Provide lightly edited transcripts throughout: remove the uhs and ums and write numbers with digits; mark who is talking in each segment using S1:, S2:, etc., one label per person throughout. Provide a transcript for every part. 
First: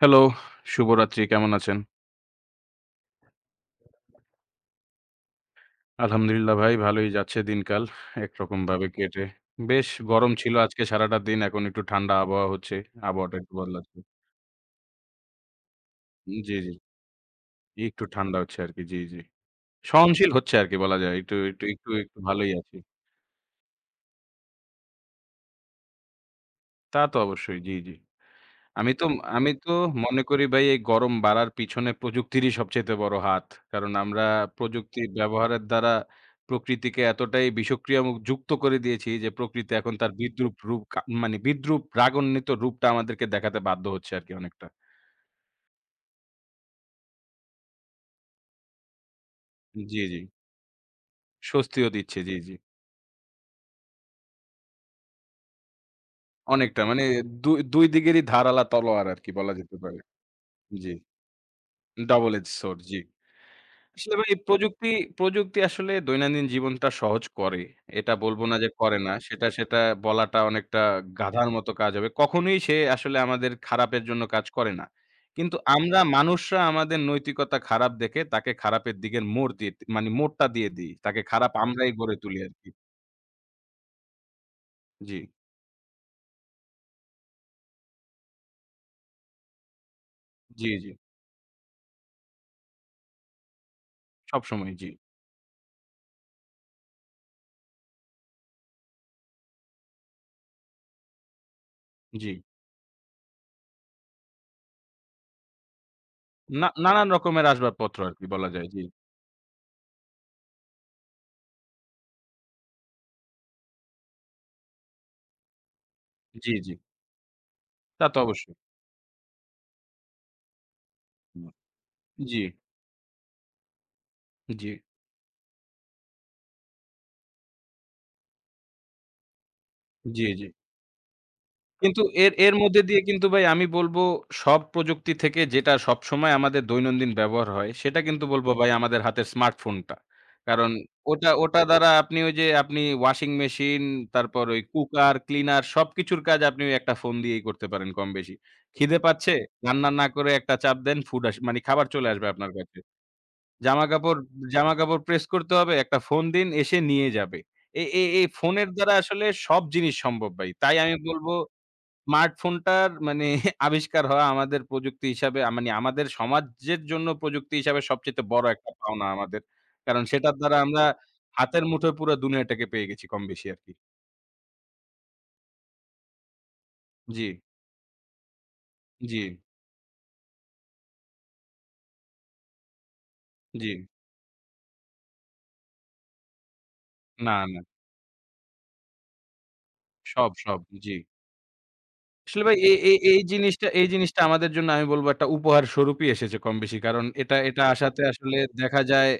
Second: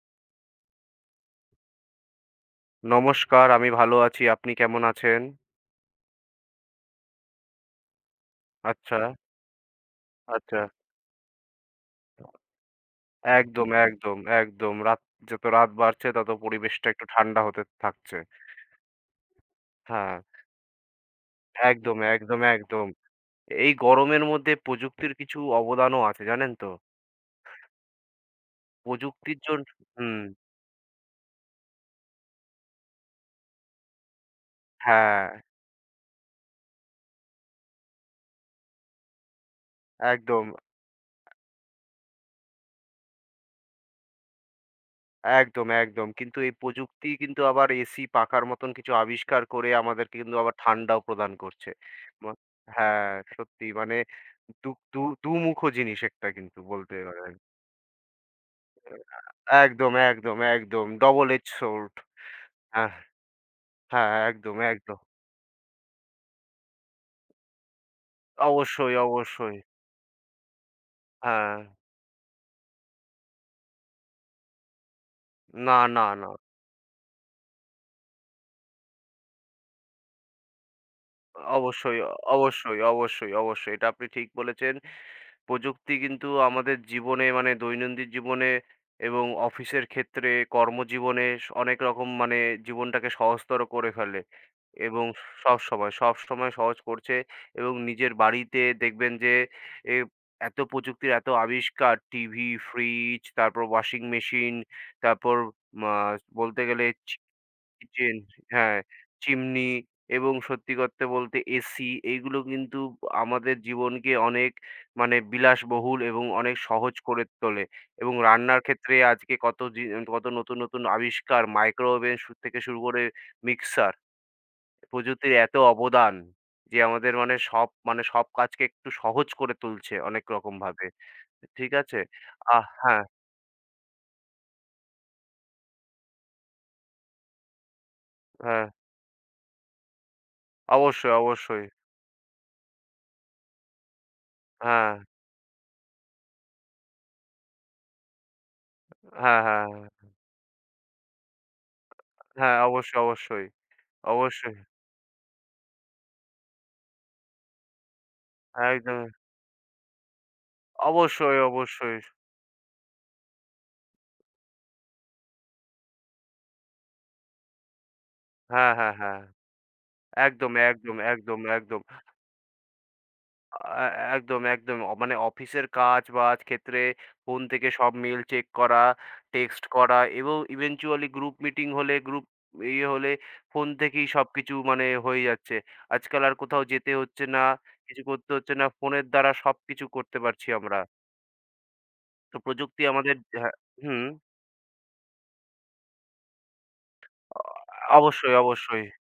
S1: Hello, শুভরাত্রি। কেমন আছেন?
S2: নমস্কার, আমি ভালো আছি। আপনি কেমন আছেন?
S1: আলহামদুলিল্লাহ ভাই ভালোই যাচ্ছে দিনকাল। একরকমভাবে
S2: আচ্ছা,
S1: কেটে। বেশ গরম ছিল
S2: আচ্ছা।
S1: আজকে সারাটা দিন। এখন একটু ঠান্ডা আবহাওয়া হচ্ছে। আবহাওয়াটা একটু
S2: একদম,
S1: বদলাচ্ছে।
S2: একদম, একদম। যত রাত বাড়ছে তত
S1: জি, জি।
S2: পরিবেশটা একটু ঠান্ডা হতে
S1: একটু
S2: থাকছে।
S1: ঠান্ডা হচ্ছে আরকি। জি, জি।
S2: হ্যাঁ,
S1: সহনশীল হচ্ছে আরকি বলা যায়। একটু, একটু, একটু,
S2: একদম,
S1: একটু
S2: একদম,
S1: ভালোই আছি।
S2: একদম। এই গরমের মধ্যে প্রযুক্তির কিছু অবদানও আছে জানেন তো?
S1: তা তো অবশ্যই। জি, জি। আমি তো
S2: প্রযুক্তির
S1: আমি
S2: জন্য
S1: তো
S2: হুম,
S1: মনে করি ভাই এই গরম বাড়ার পিছনে প্রযুক্তিরই সবচাইতে বড় হাত। কারণ আমরা প্রযুক্তির
S2: হ্যাঁ,
S1: ব্যবহারের দ্বারা প্রকৃতিকে এতটাই বিষক্রিয়া যুক্ত করে দিয়েছি যে প্রকৃতি এখন তার
S2: একদম।
S1: বিদ্রূপ রাগান্বিত রূপটা আমাদেরকে দেখাতে বাধ্য হচ্ছে আরকি অনেকটা।
S2: একদম, একদম। কিন্তু এই প্রযুক্তি কিন্তু আবার এসি, পাখার মতন কিছু আবিষ্কার করে
S1: জি,
S2: আমাদেরকে
S1: জি।
S2: কিন্তু আবার ঠান্ডাও প্রদান করছে।
S1: স্বস্তিও দিচ্ছে।
S2: ম
S1: জি, জি।
S2: হ্যাঁ, সত্যি দু দু দুমুখো জিনিস একটা কিন্তু
S1: অনেকটা
S2: বলতে
S1: মানে
S2: পারেন।
S1: ২ দিকেরই ধারালা তলোয়ার আরকি বলা যেতে
S2: একদম,
S1: পারে।
S2: একদম, একদম।
S1: জি।
S2: Double edge sword.
S1: Double edge sword
S2: হ্যাঁ,
S1: জি।
S2: হ্যাঁ,
S1: আসলে ভাই
S2: একদম,
S1: প্রযুক্তি,
S2: একদম।
S1: প্রযুক্তি আসলে দৈনন্দিন জীবনটা সহজ করে। এটা বলবো না যে
S2: অবশ্যই,
S1: করে না। সেটা,
S2: অবশ্যই।
S1: সেটা বলাটা অনেকটা গাধার
S2: হ্যাঁ।
S1: মতো কাজ হবে। কখনোই সে আসলে আমাদের খারাপের জন্য কাজ করে না। কিন্তু
S2: না,
S1: আমরা
S2: না, না।
S1: মানুষরা আমাদের নৈতিকতা খারাপ দেখে তাকে খারাপের দিকের মোড় দিয়ে মোড়টা দিয়ে দিই। তাকে খারাপ আমরাই
S2: অবশ্যই,
S1: গড়ে তুলি আরকি।
S2: অবশ্যই, অবশ্যই, অবশ্যই। এটা আপনি ঠিক বলেছেন।
S1: জি,
S2: প্রযুক্তি কিন্তু আমাদের জীবনে মানে দৈনন্দিন জীবনে এবং অফিসের ক্ষেত্রে
S1: জি, জি।
S2: কর্মজীবনে অনেক রকম মানে জীবনটাকে সহজতর করে ফেলে
S1: সবসময় জি,
S2: এবং সবসময়, সবসময় সহজ করছে এবং নিজের বাড়িতে দেখবেন যে এ এত প্রযুক্তির এত আবিষ্কার
S1: জি।
S2: টিভি, ফ্রিজ, তারপর ওয়াশিং মেশিন, তারপর মা বলতে
S1: না
S2: গেলে
S1: নানান রকমের আসবাবপত্র
S2: কিচেন,
S1: আরকি বলা যায়।
S2: হ্যাঁ,
S1: জি,
S2: চিমনি এবং সত্যি করতে বলতে এসি এইগুলো কিন্তু আমাদের জীবনকে অনেক মানে বিলাসবহুল এবং
S1: জি,
S2: অনেক
S1: জি।
S2: সহজ করে তোলে
S1: তা
S2: এবং
S1: তো অবশ্যই।
S2: রান্নার ক্ষেত্রে আজকে কত জি কত নতুন, নতুন আবিষ্কার মাইক্রোওভেন
S1: জি,
S2: থেকে শুরু করে মিক্সার
S1: জি,
S2: প্রযুক্তির এত অবদান যে আমাদের মানে সব মানে সব কাজকে একটু সহজ করে তুলছে অনেক
S1: জি, জি।
S2: রকমভাবে। ঠিক আছে?
S1: কিন্তু এর এর
S2: আহ
S1: মধ্যে দিয়ে
S2: হ্যাঁ,
S1: কিন্তু ভাই আমি বলবো সব প্রযুক্তি থেকে যেটা সবসময় আমাদের দৈনন্দিন ব্যবহার হয় সেটা কিন্তু বলবো
S2: হ্যাঁ,
S1: ভাই আমাদের হাতের স্মার্টফোনটা। কারণ
S2: অবশ্যই,
S1: ওটা ওটা
S2: অবশ্যই।
S1: দ্বারা আপনি ওই যে আপনি ওয়াশিং মেশিন, তারপর ওই
S2: হ্যাঁ,
S1: কুকার, ক্লিনার সবকিছুর কাজ আপনি ওই একটা ফোন দিয়েই করতে পারেন কম বেশি। খিদে পাচ্ছে?
S2: হ্যাঁ, হ্যাঁ,
S1: রান্না না করে একটা চাপ দেন ফুড আস মানে খাবার চলে আসবে আপনার
S2: হ্যাঁ,
S1: কাছে।
S2: অবশ্যই, অবশ্যই,
S1: জামাকাপড়
S2: অবশ্যই।
S1: জামাকাপড় প্রেস করতে হবে? একটা ফোন দিন এসে নিয়ে যাবে। এ এ এই ফোনের দ্বারা
S2: একদমই।
S1: আসলে সব জিনিস সম্ভব ভাই। তাই আমি বলবো
S2: অবশ্যই, অবশ্যই।
S1: স্মার্টফোনটার আবিষ্কার হওয়া আমাদের প্রযুক্তি হিসাবে আ মানে আমাদের সমাজের জন্য প্রযুক্তি হিসাবে সবচাইতে বড় একটা
S2: হ্যাঁ, হ্যাঁ,
S1: পাওনা
S2: হ্যাঁ।
S1: আমাদের। কারণ সেটার
S2: একদম,
S1: দ্বারা আমরা
S2: একদম, একদম,
S1: হাতের
S2: একদম।
S1: মুঠোয় পুরা দুনিয়াটাকে পেয়ে গেছি কমবেশি আরকি।
S2: আ একদম, একদম। মানে অফিসের কাজ-বাজ ক্ষেত্রে
S1: জি,
S2: ফোন থেকে সব মেইল চেক করা,
S1: জি,
S2: টেক্সট করা এবং eventually গ্রুপ মিটিং হলে গ্রুপ ইয়ে হলে ফোন
S1: জি।
S2: থেকেই সবকিছু মানে হয়ে যাচ্ছে। আজকাল আর কোথাও যেতে হচ্ছে
S1: না,
S2: না,
S1: না।
S2: কিছু করতে হচ্ছে না। ফোনের দ্বারা সবকিছু করতে
S1: সব,
S2: পারছি
S1: সব।
S2: আমরা।
S1: জি।
S2: তো
S1: আসলে ভাই এই
S2: প্রযুক্তি
S1: এই
S2: আমাদের
S1: এই
S2: হ্যাঁ,
S1: জিনিসটা এই
S2: হুম।
S1: জিনিসটা আমাদের জন্য আমি বলব একটা উপহার স্বরূপই এসেছে কম বেশি। কারণ এটা
S2: অ
S1: এটা আসাতে
S2: অবশ্যই,
S1: আসলে দেখা
S2: অবশ্যই,
S1: যায়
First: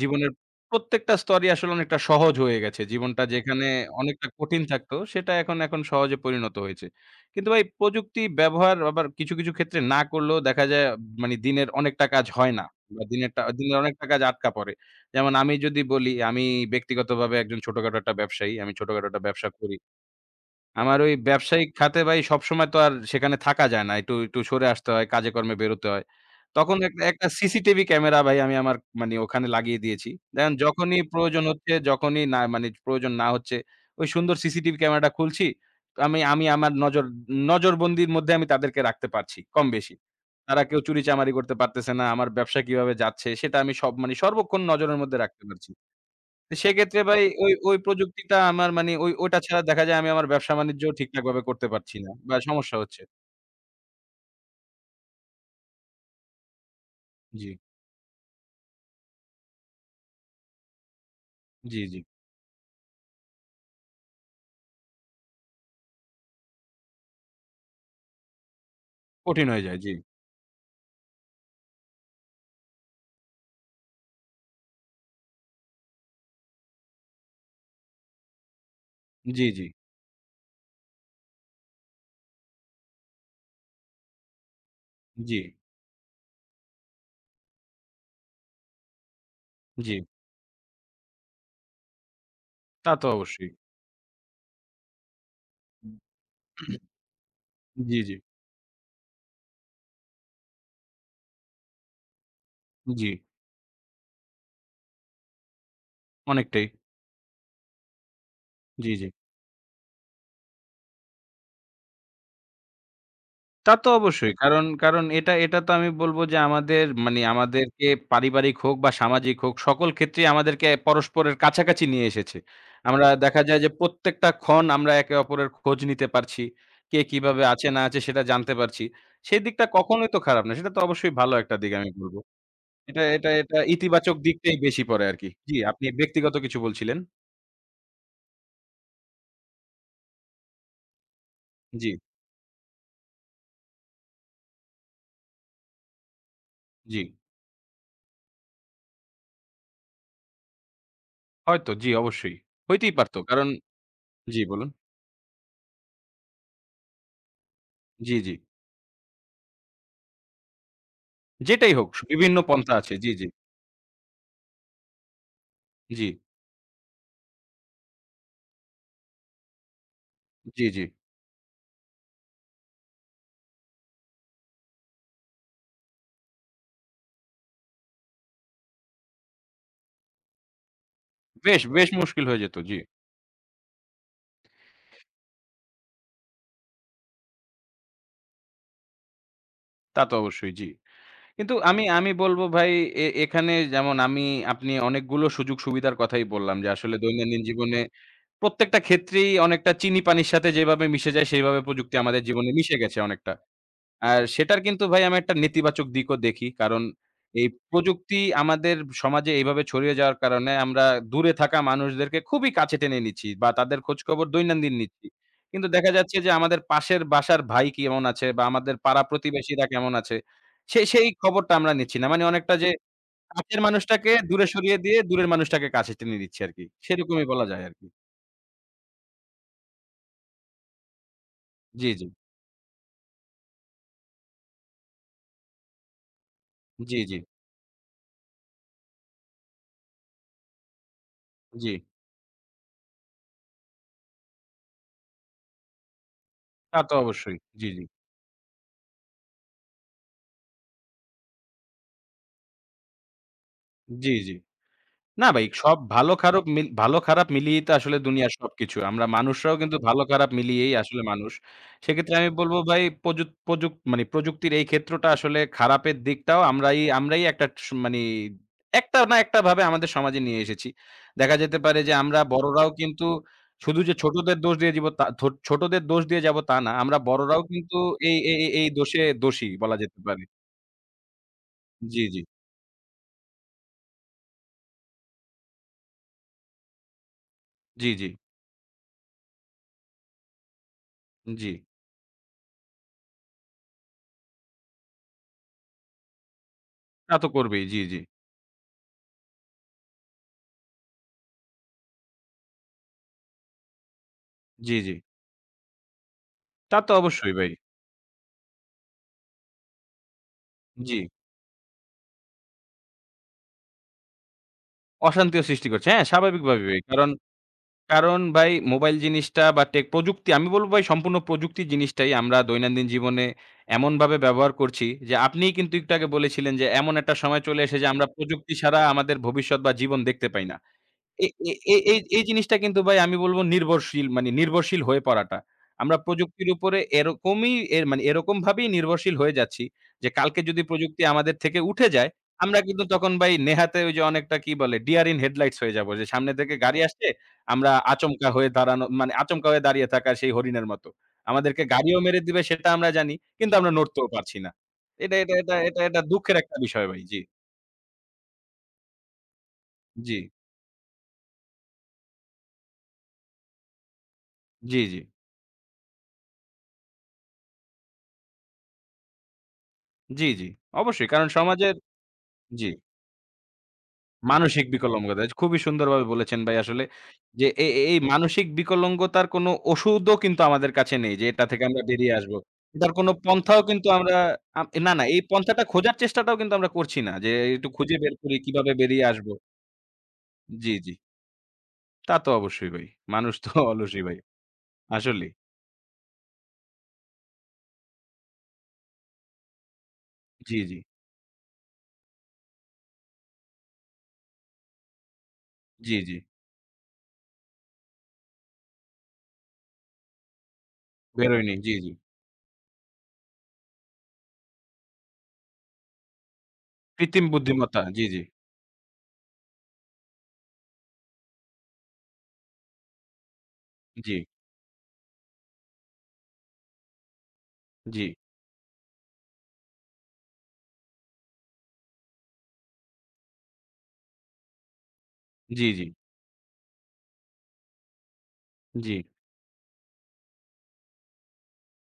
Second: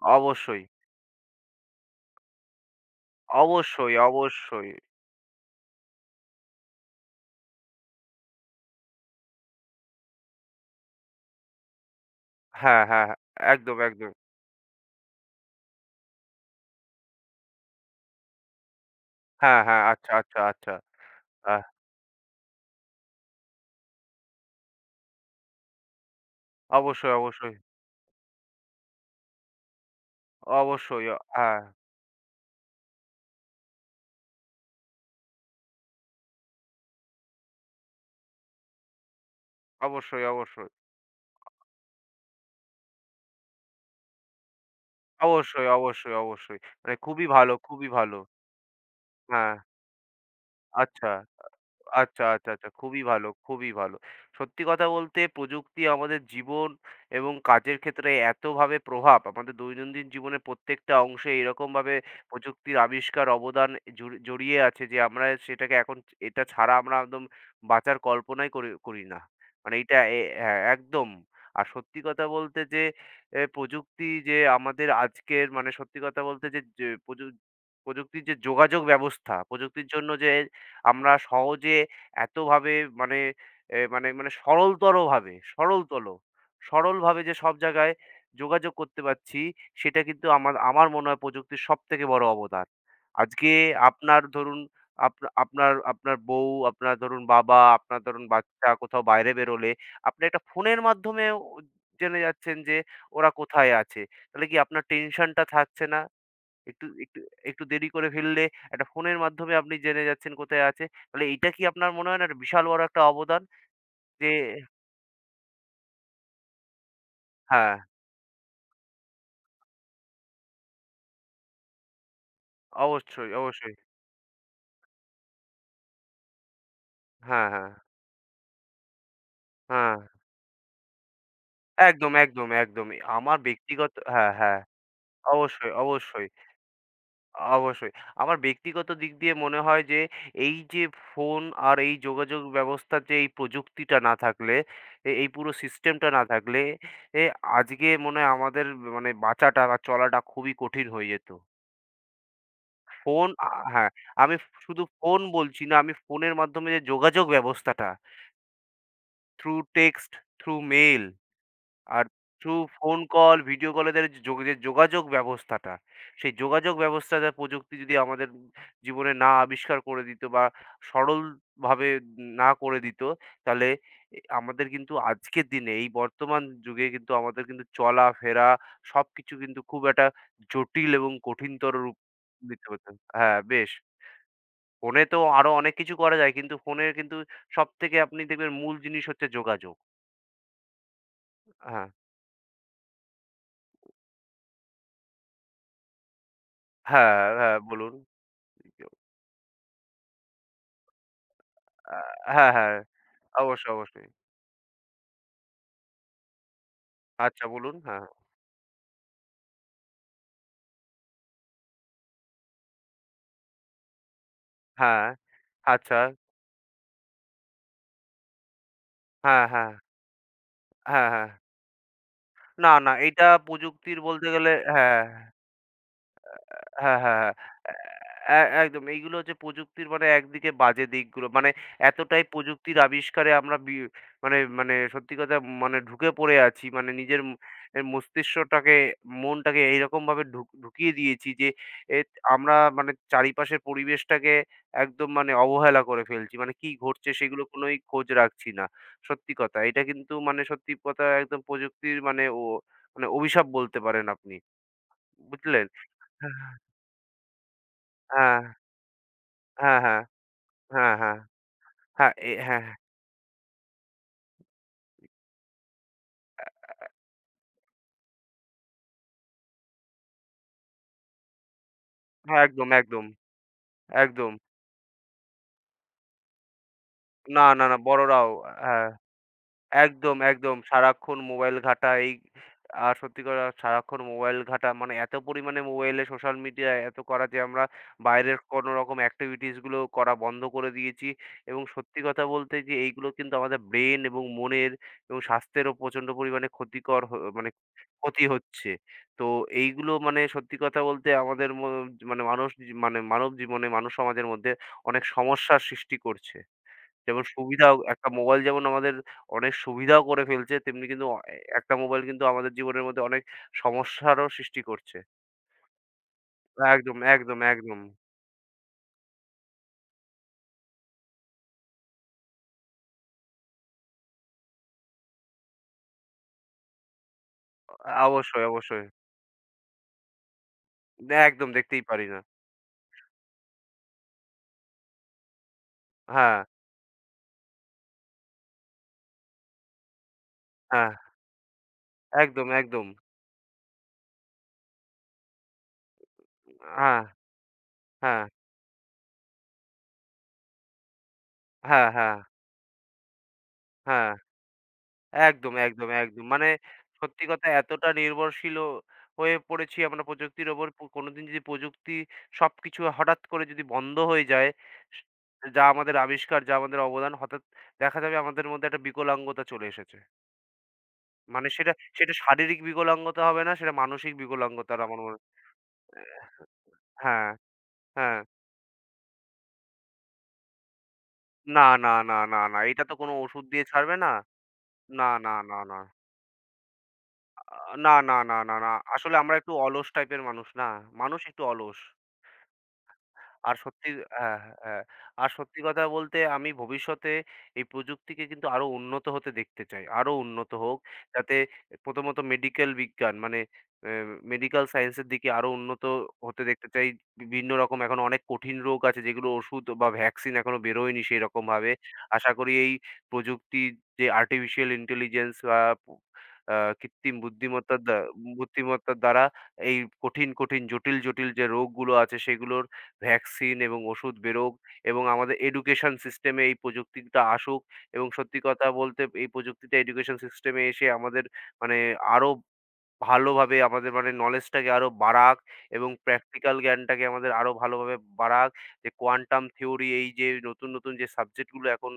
S1: জীবনের
S2: অবশ্যই,
S1: প্রত্যেকটা স্তরই আসলে অনেকটা সহজ হয়ে গেছে। জীবনটা যেখানে
S2: অবশ্যই,
S1: অনেকটা কঠিন
S2: অবশ্যই।
S1: থাকতো সেটা এখন এখন সহজে পরিণত হয়েছে। কিন্তু ভাই প্রযুক্তি ব্যবহার আবার কিছু, কিছু ক্ষেত্রে না করলেও দেখা যায় মানে দিনের অনেকটা কাজ হয় না।
S2: হ্যাঁ,
S1: বা
S2: হ্যাঁ, হ্যাঁ,
S1: দিনের
S2: একদম,
S1: অনেকটা
S2: একদম।
S1: কাজ আটকা পড়ে। যেমন আমি যদি বলি আমি ব্যক্তিগতভাবে একজন ছোটখাটো একটা ব্যবসায়ী। আমি ছোটখাটো একটা ব্যবসা
S2: হ্যাঁ,
S1: করি।
S2: হ্যাঁ, আচ্ছা, আচ্ছা, আচ্ছা।
S1: আমার ওই
S2: আহ
S1: ব্যবসায়িক খাতে ভাই সবসময় তো আর সেখানে থাকা যায় না। একটু সরে আসতে হয়, কাজে কর্মে বেরোতে হয়। তখন একটা,
S2: অবশ্যই,
S1: একটা
S2: অবশ্যই,
S1: সিসিটিভি ক্যামেরা ভাই আমি আমার মানে ওখানে লাগিয়ে দিয়েছি। দেখেন যখনই
S2: অবশ্যই,
S1: প্রয়োজন
S2: হ্যাঁ,
S1: হচ্ছে, যখনই না মানে প্রয়োজন না হচ্ছে, ওই সুন্দর সিসিটিভি ক্যামেরাটা খুলছি। আমি আমার নজরবন্দির মধ্যে আমি তাদেরকে রাখতে পারছি কম বেশি।
S2: অবশ্যই,
S1: তারা
S2: অবশ্যই,
S1: কেউ চুরিচামারি করতে পারতেছে না। আমার ব্যবসা কিভাবে যাচ্ছে সেটা আমি সব মানে সর্বক্ষণ নজরের মধ্যে রাখতে
S2: অবশ্যই,
S1: পারছি।
S2: অবশ্যই, অবশ্যই। মানে
S1: সেক্ষেত্রে ভাই
S2: খুবই
S1: ওই,
S2: ভালো,
S1: ওই
S2: খুবই ভালো।
S1: প্রযুক্তিটা আমার মানে ওই ওটা
S2: হ্যাঁ,
S1: ছাড়া দেখা যায় আমি আমার ব্যবসা-বাণিজ্য
S2: আচ্ছা।
S1: ঠিকঠাকভাবে করতে পারছি না
S2: আচ্ছা,
S1: বা
S2: আচ্ছা, আচ্ছা।
S1: সমস্যা হচ্ছে।
S2: খুবই ভালো, খুবই ভালো। সত্যি কথা বলতে প্রযুক্তি আমাদের জীবন এবং
S1: জি,
S2: কাজের ক্ষেত্রে এতভাবে প্রভাব, আমাদের দৈনন্দিন জীবনের প্রত্যেকটা অংশে
S1: জি,
S2: এরকমভাবে
S1: জি।
S2: প্রযুক্তির আবিষ্কার, অবদান জড়িয়ে আছে যে আমরা সেটাকে এখন এটা ছাড়া আমরা একদম বাঁচার কল্পনাই করি করি না।
S1: কঠিন হয়ে
S2: মানে
S1: যায়। জি,
S2: এইটা হ্যাঁ, একদম। আর সত্যি কথা বলতে যে এ প্রযুক্তি যে আমাদের আজকের মানে সত্যি কথা বলতে যে যে প্রযু প্রযুক্তির যে যোগাযোগ ব্যবস্থা,
S1: জি, জি,
S2: প্রযুক্তির জন্য যে আমরা সহজে এতভাবে মানে এ মানে মানে সরলতরভাবে
S1: জি,
S2: সরলতল সরলভাবে যে সব জায়গায় যোগাযোগ করতে পারছি,
S1: জি।
S2: সেটা কিন্তু আমার আমার মনে হয় প্রযুক্তির সবথেকে বড় অবদান।
S1: তা তো অবশ্যই।
S2: আজকে আপনার ধরুন আপ আপনার আপনার বউ, আপনার ধরুন বাবা,
S1: জি,
S2: আপনার
S1: জি,
S2: ধরুন বাচ্চা কোথাও বাইরে বেরোলে আপনি একটা ফোনের মাধ্যমেও জেনে যাচ্ছেন যে
S1: জি।
S2: ওরা কোথায় আছে। তাহলে কি আপনার টেনশনটা থাকছে না?
S1: অনেকটাই।
S2: একটু একটু একটু দেরি করে ফেললে একটা
S1: জি, জি।
S2: ফোনের মাধ্যমে আপনি জেনে যাচ্ছেন কোথায় আছে। তাহলে এইটা কি আপনার মনে হয় না একটা বিশাল বড় একটা অবদান?
S1: তা তো
S2: যে
S1: অবশ্যই। কারণ এটা তো আমি বলব যে আমাদের মানে
S2: হ্যাঁ,
S1: আমাদেরকে পারিবারিক হোক বা সামাজিক হোক সকল ক্ষেত্রেই আমাদেরকে পরস্পরের কাছাকাছি নিয়ে এসেছে। আমরা
S2: অবশ্যই,
S1: দেখা যায় যে
S2: অবশ্যই।
S1: প্রত্যেকটা ক্ষণ আমরা একে অপরের খোঁজ নিতে পারছি। কে কিভাবে
S2: হ্যাঁ,
S1: আছে
S2: হ্যাঁ,
S1: না আছে সেটা জানতে পারছি। সেই দিকটা
S2: হ্যাঁ।
S1: কখনোই তো খারাপ না। সেটা তো অবশ্যই ভালো একটা দিক আমি
S2: একদম,
S1: বলব।
S2: একদম, একদমই।
S1: এটা, এটা,
S2: আমার
S1: এটা
S2: ব্যক্তিগত
S1: ইতিবাচক
S2: হ্যাঁ,
S1: দিকটাই
S2: হ্যাঁ।
S1: বেশি পড়ে আরকি। জি,
S2: অবশ্যই,
S1: আপনি
S2: অবশ্যই,
S1: ব্যক্তিগত কিছু বলছিলেন?
S2: অবশ্যই। আমার ব্যক্তিগত দিক দিয়ে মনে হয় যে এই যে ফোন আর
S1: জি,
S2: এই যোগাযোগ ব্যবস্থার যে এই প্রযুক্তিটা না থাকলে, এই পুরো সিস্টেমটা না থাকলে,
S1: জি।
S2: এ আজকে মনে হয় আমাদের মানে বাঁচাটা বা চলাটা খুবই কঠিন হয়ে যেত।
S1: হয়তো জি অবশ্যই। হইতেই পারত।
S2: ফোন
S1: কারণ
S2: আ হ্যাঁ, আমি
S1: জি বলুন।
S2: শুধু ফোন বলছি না, আমি ফোনের মাধ্যমে যে যোগাযোগ ব্যবস্থাটা
S1: জি, জি।
S2: থ্রু টেক্সট, থ্রু মেইল
S1: যেটাই হোক
S2: আর
S1: বিভিন্ন
S2: থ্রু
S1: পন্থা আছে।
S2: ফোন
S1: জি, জি,
S2: কল, ভিডিও কল এদের যে যোগাযোগ ব্যবস্থাটা,
S1: জি,
S2: সেই যোগাযোগ ব্যবস্থাটা প্রযুক্তি যদি আমাদের জীবনে না আবিষ্কার করে দিত বা
S1: জি, জি।
S2: সরলভাবে না করে দিত, তাহলে আমাদের কিন্তু আজকের দিনে এই বর্তমান যুগে কিন্তু আমাদের কিন্তু চলাফেরা সবকিছু কিন্তু খুব একটা জটিল এবং
S1: বেশ,
S2: কঠিনতর
S1: বেশ
S2: রূপ
S1: মুশকিল হয়ে যেত।
S2: নিতে
S1: জি।
S2: হতো। হ্যাঁ, বেশ। ফোনে তো আরো অনেক কিছু করা যায়। কিন্তু ফোনে কিন্তু সবথেকে আপনি দেখবেন মূল জিনিস হচ্ছে যোগাযোগ।
S1: তা তো অবশ্যই, জি। কিন্তু আমি,
S2: হ্যাঁ,
S1: আমি বলব ভাই এ এখানে যেমন আমি আপনি অনেকগুলো সুযোগ সুবিধার কথাই বললাম যে আসলে
S2: হ্যাঁ,
S1: দৈনন্দিন
S2: হ্যাঁ,
S1: জীবনে
S2: বলুন।
S1: প্রত্যেকটা ক্ষেত্রেই অনেকটা চিনি পানির সাথে যেভাবে মিশে যায় সেভাবে প্রযুক্তি
S2: আ
S1: আমাদের জীবনে
S2: হ্যাঁ,
S1: মিশে
S2: হ্যাঁ।
S1: গেছে অনেকটা।
S2: অবশ্যই, অবশ্যই।
S1: আর সেটার কিন্তু ভাই আমি একটা নেতিবাচক দিকও দেখি। কারণ
S2: আচ্ছা
S1: এই
S2: বলুন। হ্যাঁ,
S1: প্রযুক্তি আমাদের সমাজে এইভাবে ছড়িয়ে যাওয়ার কারণে আমরা দূরে থাকা মানুষদেরকে খুবই কাছে টেনে নিচ্ছি বা তাদের খোঁজখবর দৈনন্দিন নিচ্ছি।
S2: হ্যাঁ।
S1: কিন্তু দেখা
S2: আচ্ছা।
S1: যাচ্ছে যে আমাদের পাশের বাসার ভাই কেমন আছে বা আমাদের পাড়া
S2: হ্যাঁ,
S1: প্রতিবেশীরা
S2: হ্যাঁ।
S1: কেমন আছে সেই
S2: হ্যাঁ, হ্যাঁ।
S1: খবরটা আমরা নিচ্ছি না। মানে অনেকটা যে
S2: না, না, এটা
S1: কাছের
S2: প্রযুক্তির
S1: মানুষটাকে
S2: বলতে
S1: দূরে
S2: গেলে
S1: সরিয়ে দিয়ে
S2: হ্যাঁ।
S1: দূরের মানুষটাকে কাছে টেনে নিচ্ছি আরকি।
S2: হ্যাঁ, হ্যাঁ,
S1: সেরকমই
S2: হ্যাঁ।
S1: বলা যায় আরকি।
S2: এ এ একদম এইগুলো হচ্ছে প্রযুক্তির মানে একদিকে বাজে দিকগুলো। মানে
S1: জি, জি।
S2: এতটাই প্রযুক্তির আবিষ্কারে আমরা বি মানে মানে সত্যি কথা মানে ঢুকে পড়ে আছি। মানে
S1: জি, জি।
S2: নিজের ম এ মস্তিষ্কটাকে, মনটাকে এইরকমভাবে ঢুকিয়ে দিয়েছি যে
S1: জি।
S2: এত আমরা মানে চারিপাশের পরিবেশটাকে একদম মানে অবহেলা করে ফেলছি। মানে কি
S1: তা তো
S2: ঘটছে
S1: অবশ্যই।
S2: সেগুলো
S1: জি,
S2: কোনোই
S1: জি।
S2: খোঁজ রাখছি না। সত্যি কথা। এটা কিন্তু মানে সত্যি কথা একদম প্রযুক্তির মানে অভিশাপ বলতে পারেন
S1: জি, জি।
S2: আপনি।
S1: না ভাই,
S2: বুঝলেন?
S1: সব ভালো খারপ
S2: হ্যাঁ,
S1: মিল ভালো খারাপ মিলিয়েই তো আসলে দুনিয়ার
S2: হ্যাঁ।
S1: সবকিছু। আমরা মানুষরাও কিন্তু
S2: হ্যাঁ, হ্যাঁ।
S1: ভালো খারাপ মিলিয়েই
S2: হ্যাঁ,
S1: আসলে
S2: হ্যাঁ।
S1: মানুষ।
S2: হ্যাঁ,
S1: সেক্ষেত্রে আমি বলব
S2: হ্যাঁ, হ্যাঁ।
S1: ভাই প্রযুক প্রযুক মানে প্রযুক্তির এই ক্ষেত্রটা আসলে খারাপের দিকটাও আমরাই আমরাই একটা স মানি একটা না একটা ভাবে আমাদের সমাজে নিয়ে এসেছি। দেখা যেতে পারে যে আমরা
S2: হ্যাঁ, একদম,
S1: বড়রাও
S2: একদম,
S1: কিন্তু শুধু যে
S2: একদম।
S1: ছোটদের দোষ দিয়ে দিব তা ছোটদের দোষ দিয়ে যাব তা না। আমরা
S2: না,
S1: বড়রাও
S2: না,
S1: কিন্তু
S2: না,
S1: এই
S2: বড়রাও
S1: এই এই এই
S2: হ্যাঁ।
S1: দোষে দোষী বলা যেতে
S2: একদম,
S1: পারে।
S2: একদম। সারাক্ষণ মোবাইল ঘাঁটা
S1: জি,
S2: এই
S1: জি।
S2: আর সত্যি কথা সারাক্ষণ মোবাইল ঘাঁটা মানে এত পরিমাণে মোবাইলে সোশ্যাল মিডিয়ায় এত করা যে আমরা
S1: জি, জি।
S2: বাইরের কোনো রকম অ্যাক্টিভিটিস গুলো করা বন্ধ করে দিয়েছি
S1: জি।
S2: এবং সত্যি কথা বলতে যে এইগুলো কিন্তু আমাদের ব্রেন এবং মনের এবং স্বাস্থ্যেরও প্রচণ্ড পরিমাণে
S1: তা তো করবেই। জি, জি।
S2: ক্ষতি হচ্ছে। তো এইগুলো মানে সত্যি কথা বলতে আমাদের ম মানে মানুষ মানে মানব জীবনে, মানব সমাজের মধ্যে
S1: জি, জি।
S2: অনেক সমস্যার সৃষ্টি করছে।
S1: তা তো
S2: যেমন
S1: অবশ্যই ভাই।
S2: সুবিধাও একটা মোবাইল যেমন আমাদের অনেক সুবিধাও করে ফেলছে, তেমনি
S1: জি।
S2: কিন্তু অ এ একটা মোবাইল কিন্তু আমাদের জীবনের মধ্যে অনেক সমস্যারও সৃষ্টি করছে।
S1: অশান্তিও সৃষ্টি করছে। হ্যাঁ, স্বাভাবিকভাবে ভাই।
S2: একদম,
S1: কারণ,
S2: একদম, একদম।
S1: কারণ ভাই মোবাইল জিনিসটা বা টেক প্রযুক্তি আমি বলব ভাই সম্পূর্ণ প্রযুক্তি জিনিসটাই আমরা দৈনন্দিন জীবনে এমনভাবে ব্যবহার করছি যে আপনিই কিন্তু একটু আগে বলেছিলেন যে এমন একটা সময় চলে এসেছে যে আমরা
S2: অবশ্যই,
S1: প্রযুক্তি ছাড়া
S2: অবশ্যই।
S1: আমাদের ভবিষ্যৎ বা জীবন দেখতে পাই না। এ
S2: একদম
S1: এ এ
S2: দেখতেই
S1: এই
S2: পারি না।
S1: এই জিনিসটা কিন্তু ভাই আমি বলব নির্ভরশীল মানে নির্ভরশীল হয়ে পড়াটা। আমরা
S2: হ্যাঁ,
S1: প্রযুক্তির উপরে এরকমই এর মানে এরকমভাবেই নির্ভরশীল হয়ে যাচ্ছি যে কালকে যদি
S2: হ্যাঁ।
S1: প্রযুক্তি আমাদের থেকে উঠে যায়,
S2: একদম,
S1: আমরা কিন্তু
S2: একদম।
S1: তখন ভাই নেহাতে ওই যে অনেকটা কি বলে ডিয়ার ইন হেডলাইটস হয়ে যাবো। যে সামনে থেকে গাড়ি
S2: হ্যাঁ,
S1: আসছে আমরা
S2: হ্যাঁ,
S1: আচমকা হয়ে দাঁড়িয়ে থাকা সেই হরিণের মতো। আমাদেরকে
S2: হ্যাঁ,
S1: গাড়িও
S2: হ্যাঁ,
S1: মেরে দিবে সেটা আমরা জানি। কিন্তু আমরা নড়তেও
S2: হ্যাঁ।
S1: পারছি না। এটা এটা এটা
S2: একদম,
S1: এটা
S2: একদম,
S1: এটা
S2: একদম।
S1: দুঃখের
S2: মানে
S1: একটা বিষয় ভাই। জি,
S2: সত্যি কথা এতটা নির্ভরশীল হয়ে পড়েছি আমরা
S1: জি,
S2: প্রযুক্তির ওপর কোনোদিন যদি প্রযুক্তি সবকিছু হঠাৎ করে যদি বন্ধ হয়ে যায়,
S1: জি, জি,
S2: স যা আমাদের আবিষ্কার, যা আমাদের অবদান হঠাৎ দেখা যাবে আমাদের মধ্যে একটা বিকলাঙ্গতা চলে এসেছে।
S1: জি, জি। অবশ্যই কারণ
S2: মানে সেটা
S1: সমাজের
S2: সেটা শারীরিক
S1: জি।
S2: বিকলাঙ্গতা হবে না, সেটা মানসিক
S1: মানসিক
S2: বিকলাঙ্গতার আমার মনে
S1: বিকলাঙ্গতা। খুবই সুন্দরভাবে বলেছেন ভাই আসলে
S2: হ্যাঁ,
S1: যে এ এ- এই
S2: হ্যাঁ।
S1: মানসিক বিকলাঙ্গতার কোনো ওষুধও কিন্তু আমাদের কাছে নেই যে এটা থেকে
S2: না,
S1: আমরা
S2: না,
S1: বেরিয়ে
S2: না,
S1: আসবো।
S2: না, না। এটা
S1: এটার
S2: তো
S1: কোনো
S2: কোনো ওষুধ
S1: পন্থাও
S2: দিয়ে
S1: কিন্তু
S2: ছাড়বে না।
S1: আমরা আম না, না
S2: না,
S1: এই
S2: না, না,
S1: পন্থাটা
S2: না।
S1: খোঁজার চেষ্টাটাও কিন্তু আমরা করছি না যে একটু
S2: না,
S1: খুঁজে বের
S2: না,
S1: করি
S2: না, না,
S1: কিভাবে
S2: না।
S1: বেরিয়ে
S2: আসলে
S1: আসবো।
S2: আমরা একটু অলস টাইপের মানুষ না।
S1: জি, জি।
S2: মানুষ একটু অলস।
S1: তা তো অবশ্যই ভাই। মানুষ তো
S2: আর সত্যি
S1: অলসই ভাই।
S2: হ্যাঁ, হ্যাঁ। হ্যাঁ। আর
S1: আসলেই।
S2: সত্যি কথা বলতে আমি ভবিষ্যতে এই প্রযুক্তিকে কিন্তু আরো উন্নত হতে দেখতে চাই। আরো উন্নত
S1: জি, জি,
S2: হোক। যাতে প্রথমত মেডিকেল বিজ্ঞান মানে অ্যা মেডিকেল সায়েন্স এর দিকে আরো উন্নত
S1: জি, জি।
S2: হতে দেখতে চাই। বিভিন্ন রকম এখন অনেক কঠিন রোগ আছে যেগুলো ওষুধ বা ভ্যাকসিন এখনো বেরোয়নি
S1: বেরোয়নি।
S2: সেরকমভাবে।
S1: জি, জি।
S2: আশা করি এই প্রযুক্তির যে আর্টিফিশিয়াল ইন্টেলিজেন্স বা কৃত্রিম
S1: কৃত্রিম বুদ্ধিমত্তা।
S2: বুদ্ধিমত্তার দ্বা
S1: জি, জি,
S2: বুদ্ধিমত্তার দ্বারা এই কঠিন, কঠিন জটিল, জটিল যে রোগগুলো আছে সেগুলোর ভ্যাকসিন এবং
S1: জি,
S2: ওষুধ বেরোক এবং আমাদের এডুকেশন সিস্টেমে এই প্রযুক্তিটা আসুক
S1: জি,
S2: এবং সত্যি কথা বলতে এই প্রযুক্তিটা এডুকেশন সিস্টেমে এসে আমাদের মানে আরো ভালোভাবে আমাদের মানে নলেজটাকে আরো বাড়াক
S1: জি, জি, জি,
S2: এবং প্র্যাকটিক্যাল জ্ঞানটাকে আমাদের আরো ভালোভাবে বাড়াক। যে
S1: জি,
S2: কোয়ান্টাম থিওরি এই যে নতুন, নতুন যে সাবজেক্টগুলো এখন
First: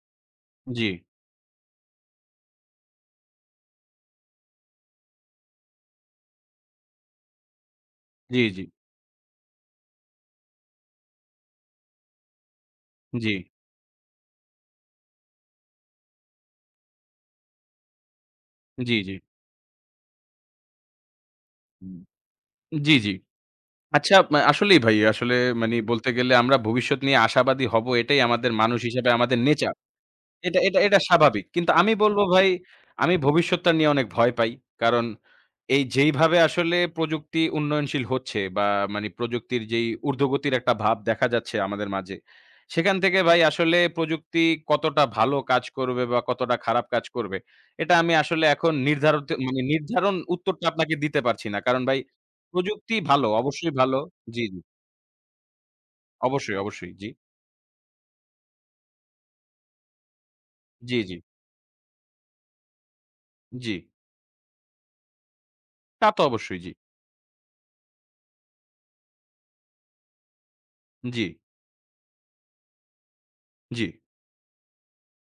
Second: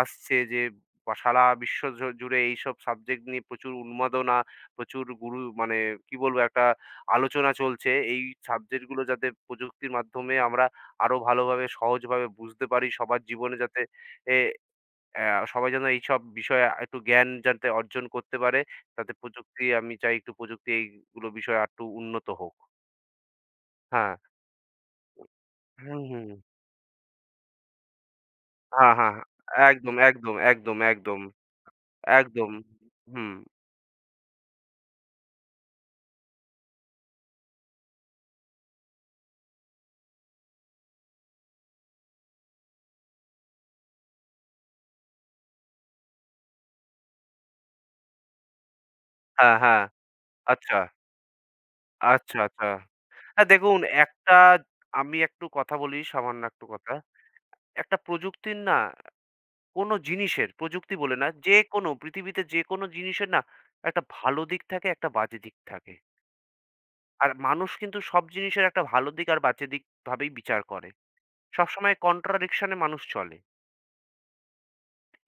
S2: আসছে যে
S1: জি,
S2: বা সারা বিশ্ব জুড়ে এইসব সাবজেক্ট নিয়ে প্রচুর উন্মাদনা, প্রচুর গুরু মানে কি বলবো একটা আলোচনা চলছে। এই
S1: জি, জি,
S2: সাবজেক্টগুলো যাতে প্রযুক্তির মাধ্যমে আমরা আরো ভালোভাবে সহজভাবে বুঝতে পারি, সবার
S1: জি,
S2: জীবনে যাতে এ অ্যা সবাই যেন এইসব বিষয়ে একটু জ্ঞান যাতে অর্জন করতে পারে,
S1: জি,
S2: তাতে প্রযুক্তি আমি চাই একটু প্রযুক্তি এইগুলো বিষয়ে আরেকটু উন্নত হোক।
S1: জি, জি।
S2: হ্যাঁ।
S1: আচ্ছা, আসলেই ভাই আসলে
S2: হুম,
S1: বলতে
S2: হুম।
S1: গেলে আমরা ভবিষ্যৎ নিয়ে আশাবাদী হব এটাই আমাদের মানুষ
S2: হ্যাঁ,
S1: হিসেবে
S2: হ্যাঁ।
S1: আমাদের নেচার।
S2: একদম, একদম,
S1: এটা
S2: একদম,
S1: এটা এটা
S2: একদম,
S1: স্বাভাবিক। কিন্তু আমি বলবো ভাই,
S2: একদম।
S1: আমি
S2: হুম।
S1: ভবিষ্যৎটা নিয়ে অনেক ভয় পাই। কারণ এই যেইভাবে আসলে প্রযুক্তি উন্নয়নশীল হচ্ছে বা মানে প্রযুক্তির যেই ঊর্ধ্বগতির একটা ভাব দেখা যাচ্ছে আমাদের মাঝে। সেখান থেকে ভাই আসলে প্রযুক্তি কতটা ভালো কাজ করবে বা কতটা খারাপ কাজ করবে, এটা আমি আসলে এখন নির্ধারত
S2: হ্যাঁ,
S1: মানে
S2: হ্যাঁ।
S1: নির্ধারণ উত্তরটা
S2: আচ্ছা,
S1: আপনাকে দিতে পারছি না। কারণ ভাই
S2: আচ্ছা, আচ্ছা।
S1: প্রযুক্তি ভালো,
S2: হ্যাঁ,
S1: অবশ্যই
S2: দেখুন
S1: ভালো।
S2: একটা
S1: জি, জি।
S2: আমি একটু কথা বলি, সামান্য
S1: অবশ্যই,
S2: একটু
S1: অবশ্যই।
S2: কথা।
S1: জি।
S2: একটা প্রযুক্তির না কোনো জিনিসের, প্রযুক্তি
S1: জি, জি।
S2: বলে না, যেকোনো পৃথিবীতে যেকোনো জিনিসের না
S1: জি।
S2: একটা ভালো দিক থাকে, একটা বাজে দিক থাকে।
S1: তা তো অবশ্যই। জি।
S2: আর মানুষ কিন্তু সব জিনিসের একটা ভালো দিক আর বাজে দিক ভাবেই বিচার করে।
S1: জি,
S2: সবসময় কন্ট্রাডিকশন এ মানুষ চলে।
S1: জি।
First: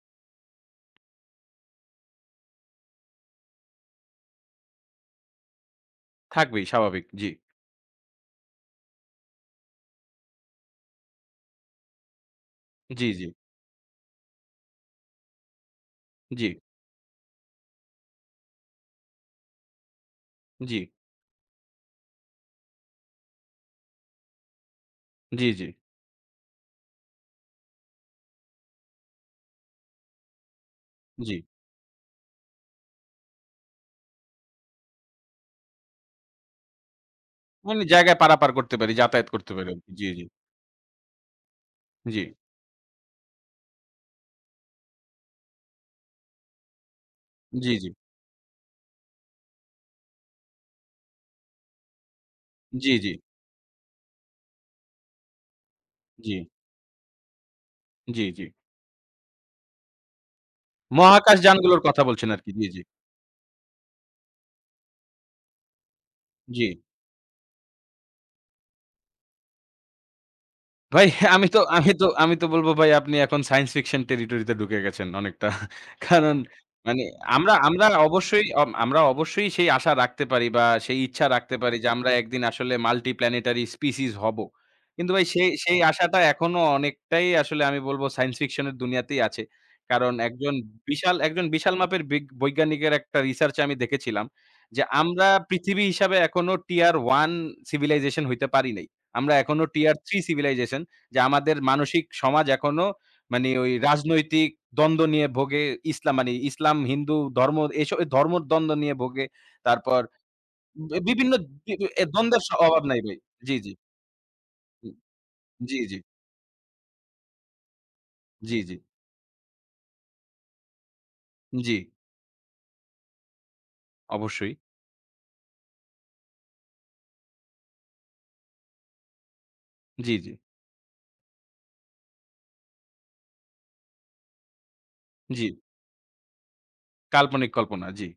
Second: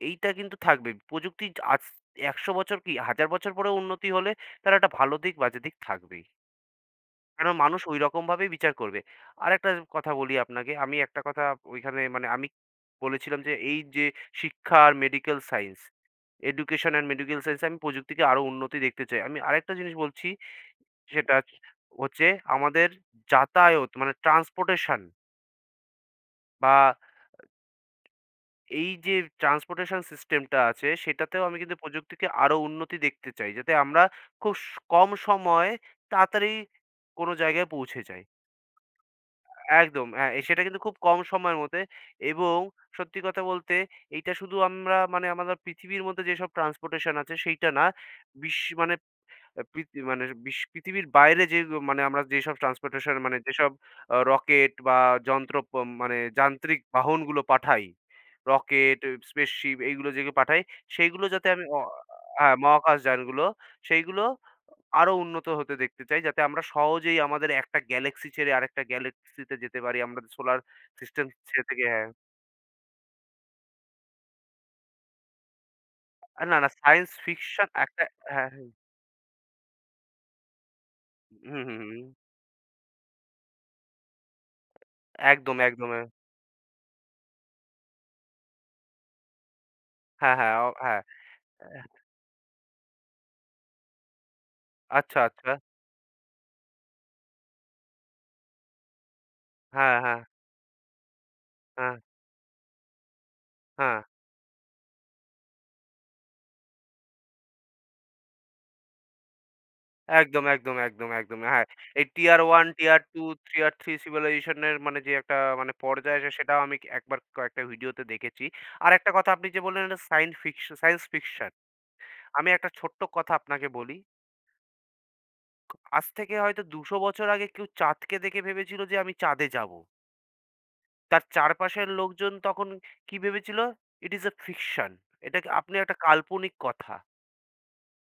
S2: এইটা কিন্তু থাকবে। প্রযুক্তি আজ ১০০ বছর কি ১০০০ বছর পরেও উন্নতি হলে তার একটা ভালো দিক বাজে দিক থাকবেই।
S1: থাকবেই স্বাভাবিক। জি,
S2: কারণ মানুষ ঐরকম ভাবেই বিচার করবে। আরেকটা কথা বলি আপনাকে। আমি একটা কথা ওইখানে মানে আমি
S1: জি, জি,
S2: বলেছিলাম যে এই যে শিক্ষা আর মেডিকেল সায়েন্স,
S1: জি,
S2: এডুকেশন অ্যান্ড মেডিকেল সায়েন্স এ আমি প্রযুক্তিকে আরো উন্নতি দেখতে চাই। আমি আরেকটা জিনিস বলছি
S1: জি,
S2: সেটা হচ্ছে হচ্ছে আমাদের যাতায়াত মানে ট্রান্সপোর্টেশন
S1: জি, জি,
S2: বা এই যে ট্রান্সপোর্টেশন সিস্টেমটা আছে
S1: জি।
S2: সেটাতেও আমি কিন্তু প্রযুক্তিকে আরো উন্নতি দেখতে চাই যাতে আমরা কম সময়ে তাড়াতাড়ি কোনো জায়গায়
S1: মানে
S2: পৌঁছে
S1: জায়গায়
S2: যাই
S1: পারাপার করতে পারি, যাতায়াত করতে পারি আরকি। জি,
S2: একদম
S1: জি,
S2: হ্যাঁ এ- সেটা কিন্তু খুব কম সময়ের মধ্যে
S1: জি,
S2: এবং সত্যি কথা বলতে এইটা শুধু আমরা মানে আমাদের পৃথিবীর মধ্যে যেসব ট্রান্সপোর্টেশন আছে সেইটা
S1: জি,
S2: না
S1: জি,
S2: বিশ্ব মানে আ পৃথি মানে বিশ পৃথিবীর বাইরে যে মানে আমরা যেসব
S1: জি, জি,
S2: ট্রান্সপোর্টেশন মানে যেসব রকেট বা যন্ত্র প মানে
S1: জি,
S2: যান্ত্রিক বাহনগুলো পাঠাই,
S1: জি, জি।
S2: রকেট, স্পেসশিপ এইগুলো যেগুলো পাঠাই, সেইগুলো
S1: মহাকাশ
S2: যাতে আমি অ
S1: যানগুলোর কথা বলছেন আরকি।
S2: হ্যাঁ,
S1: জি, জি,
S2: মহাকাশযানগুলো সেইগুলো আরো উন্নত হতে দেখতে চাই। যাতে আমরা
S1: জি।
S2: সহজেই আমাদের একটা গ্যালাক্সি ছেড়ে আরেকটা গ্যালাক্সিতে যেতে পারি। আমরা সোলার
S1: ভাই
S2: সিস্টেম
S1: আমি তো
S2: ছেড়ে থেকে
S1: আমি তো
S2: হ্যাঁ।
S1: আমি তো বলব ভাই আপনি এখন সায়েন্স ফিকশন টেরিটরিতে ঢুকে গেছেন অনেকটা। কারণ
S2: আর না, না
S1: মানে
S2: সায়েন্স
S1: আমরা
S2: ফিকশন
S1: আমরা
S2: একটা
S1: অবশ্যই
S2: হ্যাঁ, হ্যাঁ,
S1: আমরা অবশ্যই সেই আশা রাখতে পারি বা সেই ইচ্ছা রাখতে
S2: হুম,
S1: পারি
S2: হুম,
S1: যে
S2: হুম।
S1: আমরা একদিন আসলে মাল্টি প্ল্যানেটারি স্পিসিস হব। কিন্তু ভাই সেই
S2: একদম,
S1: সেই
S2: একদম।
S1: আশাটা এখনো অনেকটাই আসলে আমি বলব সায়েন্স ফিকশন এর দুনিয়াতেই আছে। কারণ
S2: হ্যাঁ, হ্যাঁ, হ্যাঁ।
S1: বিশাল একজন বিশাল মাপের বিগ বৈজ্ঞানিকের একটা রিসার্চ এ আমি দেখেছিলাম যে
S2: আচ্ছা,
S1: আমরা
S2: আচ্ছা।
S1: পৃথিবী হিসাবে এখনো টিয়ার 1 সিভিলাইজেশন হইতে পারি নাই। আমরা এখনো টিয়ার
S2: হ্যাঁ,
S1: 3
S2: হ্যাঁ,
S1: সিভিলাইজেশন যে আমাদের
S2: হ্যাঁ,
S1: মানসিক সমাজ এখনো মানে ওই
S2: হ্যাঁ।
S1: রাজনৈতিক দ্বন্দ্ব নিয়ে ভোগে। ইসলাম, হিন্দু ধর্ম এসব ধর্মর দ্বন্দ্ব নিয়ে ভোগে। তারপর
S2: একদম, একদম,
S1: বি
S2: একদম,
S1: বিভিন্ন
S2: একদম। হ্যাঁ,
S1: বি বি- এ
S2: এই টিয়ার
S1: দ্বন্দ্বের
S2: 1,
S1: অভাব নাই
S2: টিয়ার
S1: ভাই।
S2: 2,
S1: জি, জি।
S2: টিয়ার 3 সিভিলাইজেশন এর মানে যে একটা মানে
S1: জি, জি,
S2: পর্যায় আছে সেটাও আমি একবার কয়েকটা ভিডিওতে দেখেছি।
S1: জি, জি,
S2: আরেকটা কথা আপনি যে বললেন এটা সাইন্স ফিকশন সায়েন্স ফিকশন।
S1: জি,
S2: আমি একটা ছোট্ট কথা আপনাকে বলি।
S1: অবশ্যই।
S2: আজ থেকে হয়তো ২০০ বছর আগে কেউ চাঁদকে দেখে ভেবেছিল যে আমি চাঁদে যাবো।
S1: জি, জি,
S2: তার চারপাশের লোকজন তখন কি ভেবেছিল? It is a fiction.
S1: জি।
S2: এটাকে আপনি একটা কাল্পনিক কথা।
S1: কাল্পনিক কল্পনা। জি,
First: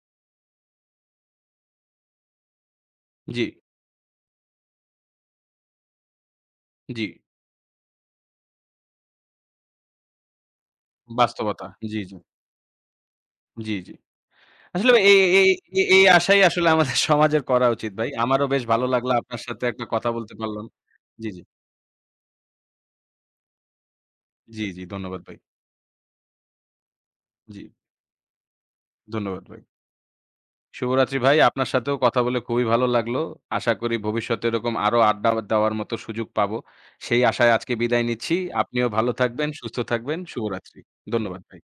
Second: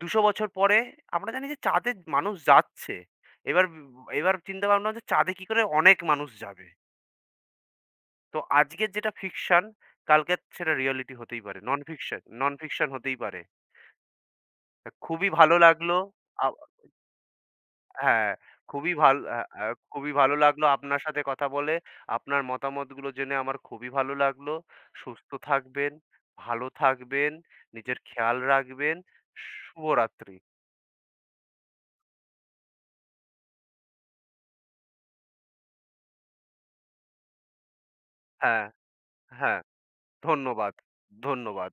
S2: ২০০ বছর পরে আমরা জানি যে চাঁদে মানুষ যাচ্ছে।
S1: জি,
S2: এবার উম এবার চিন্তা ভাবনা হচ্ছে চাঁদে কি করে অনেক মানুষ যাবে।
S1: জি।
S2: তো আজকের যেটা ফিকশন কালকে সেটা রিয়ালিটি হতেই পারে।
S1: বাস্তবতা। জি, জি,
S2: নন ফিকশন হতেই পারে।
S1: জি, জি।
S2: তা
S1: আসলে ভাই এই
S2: খুবই
S1: এই
S2: ভালো
S1: এই
S2: লাগলো।
S1: এই আশাই
S2: আ
S1: আসলে আমাদের সমাজের করা উচিত ভাই।
S2: হ্যাঁ,
S1: আমারও বেশ ভালো
S2: খুবই
S1: লাগলো
S2: ভাল আ
S1: আপনার সাথে
S2: আ
S1: একটা কথা
S2: খুবই
S1: বলতে
S2: ভালো লাগলো
S1: পারলাম।
S2: আপনার সাথে
S1: জি, জি,
S2: কথা বলে। আপনার মতামতগুলো জেনে আমার খুবই ভালো লাগলো।
S1: জি, জি। ধন্যবাদ
S2: সুস্থ
S1: ভাই।
S2: থাকবেন, ভালো থাকবেন,
S1: জি।
S2: নিজের খেয়াল রাখবেন।
S1: ধন্যবাদ ভাই।
S2: শুভরাত্রি।
S1: শুভরাত্রি ভাই। আপনার সাথেও কথা বলে খুবই ভালো লাগলো। আশা করি ভবিষ্যতে এরকম আরো আড্ডা দেওয়ার মতো সুযোগ পাবো। সেই আশায় আজকে বিদায় নিচ্ছি।
S2: হ্যাঁ,
S1: আপনিও ভালো থাকবেন,
S2: হ্যাঁ।
S1: সুস্থ থাকবেন।
S2: ধন্যবাদ।
S1: শুভরাত্রি। ধন্যবাদ ভাই।
S2: ধন্যবাদ।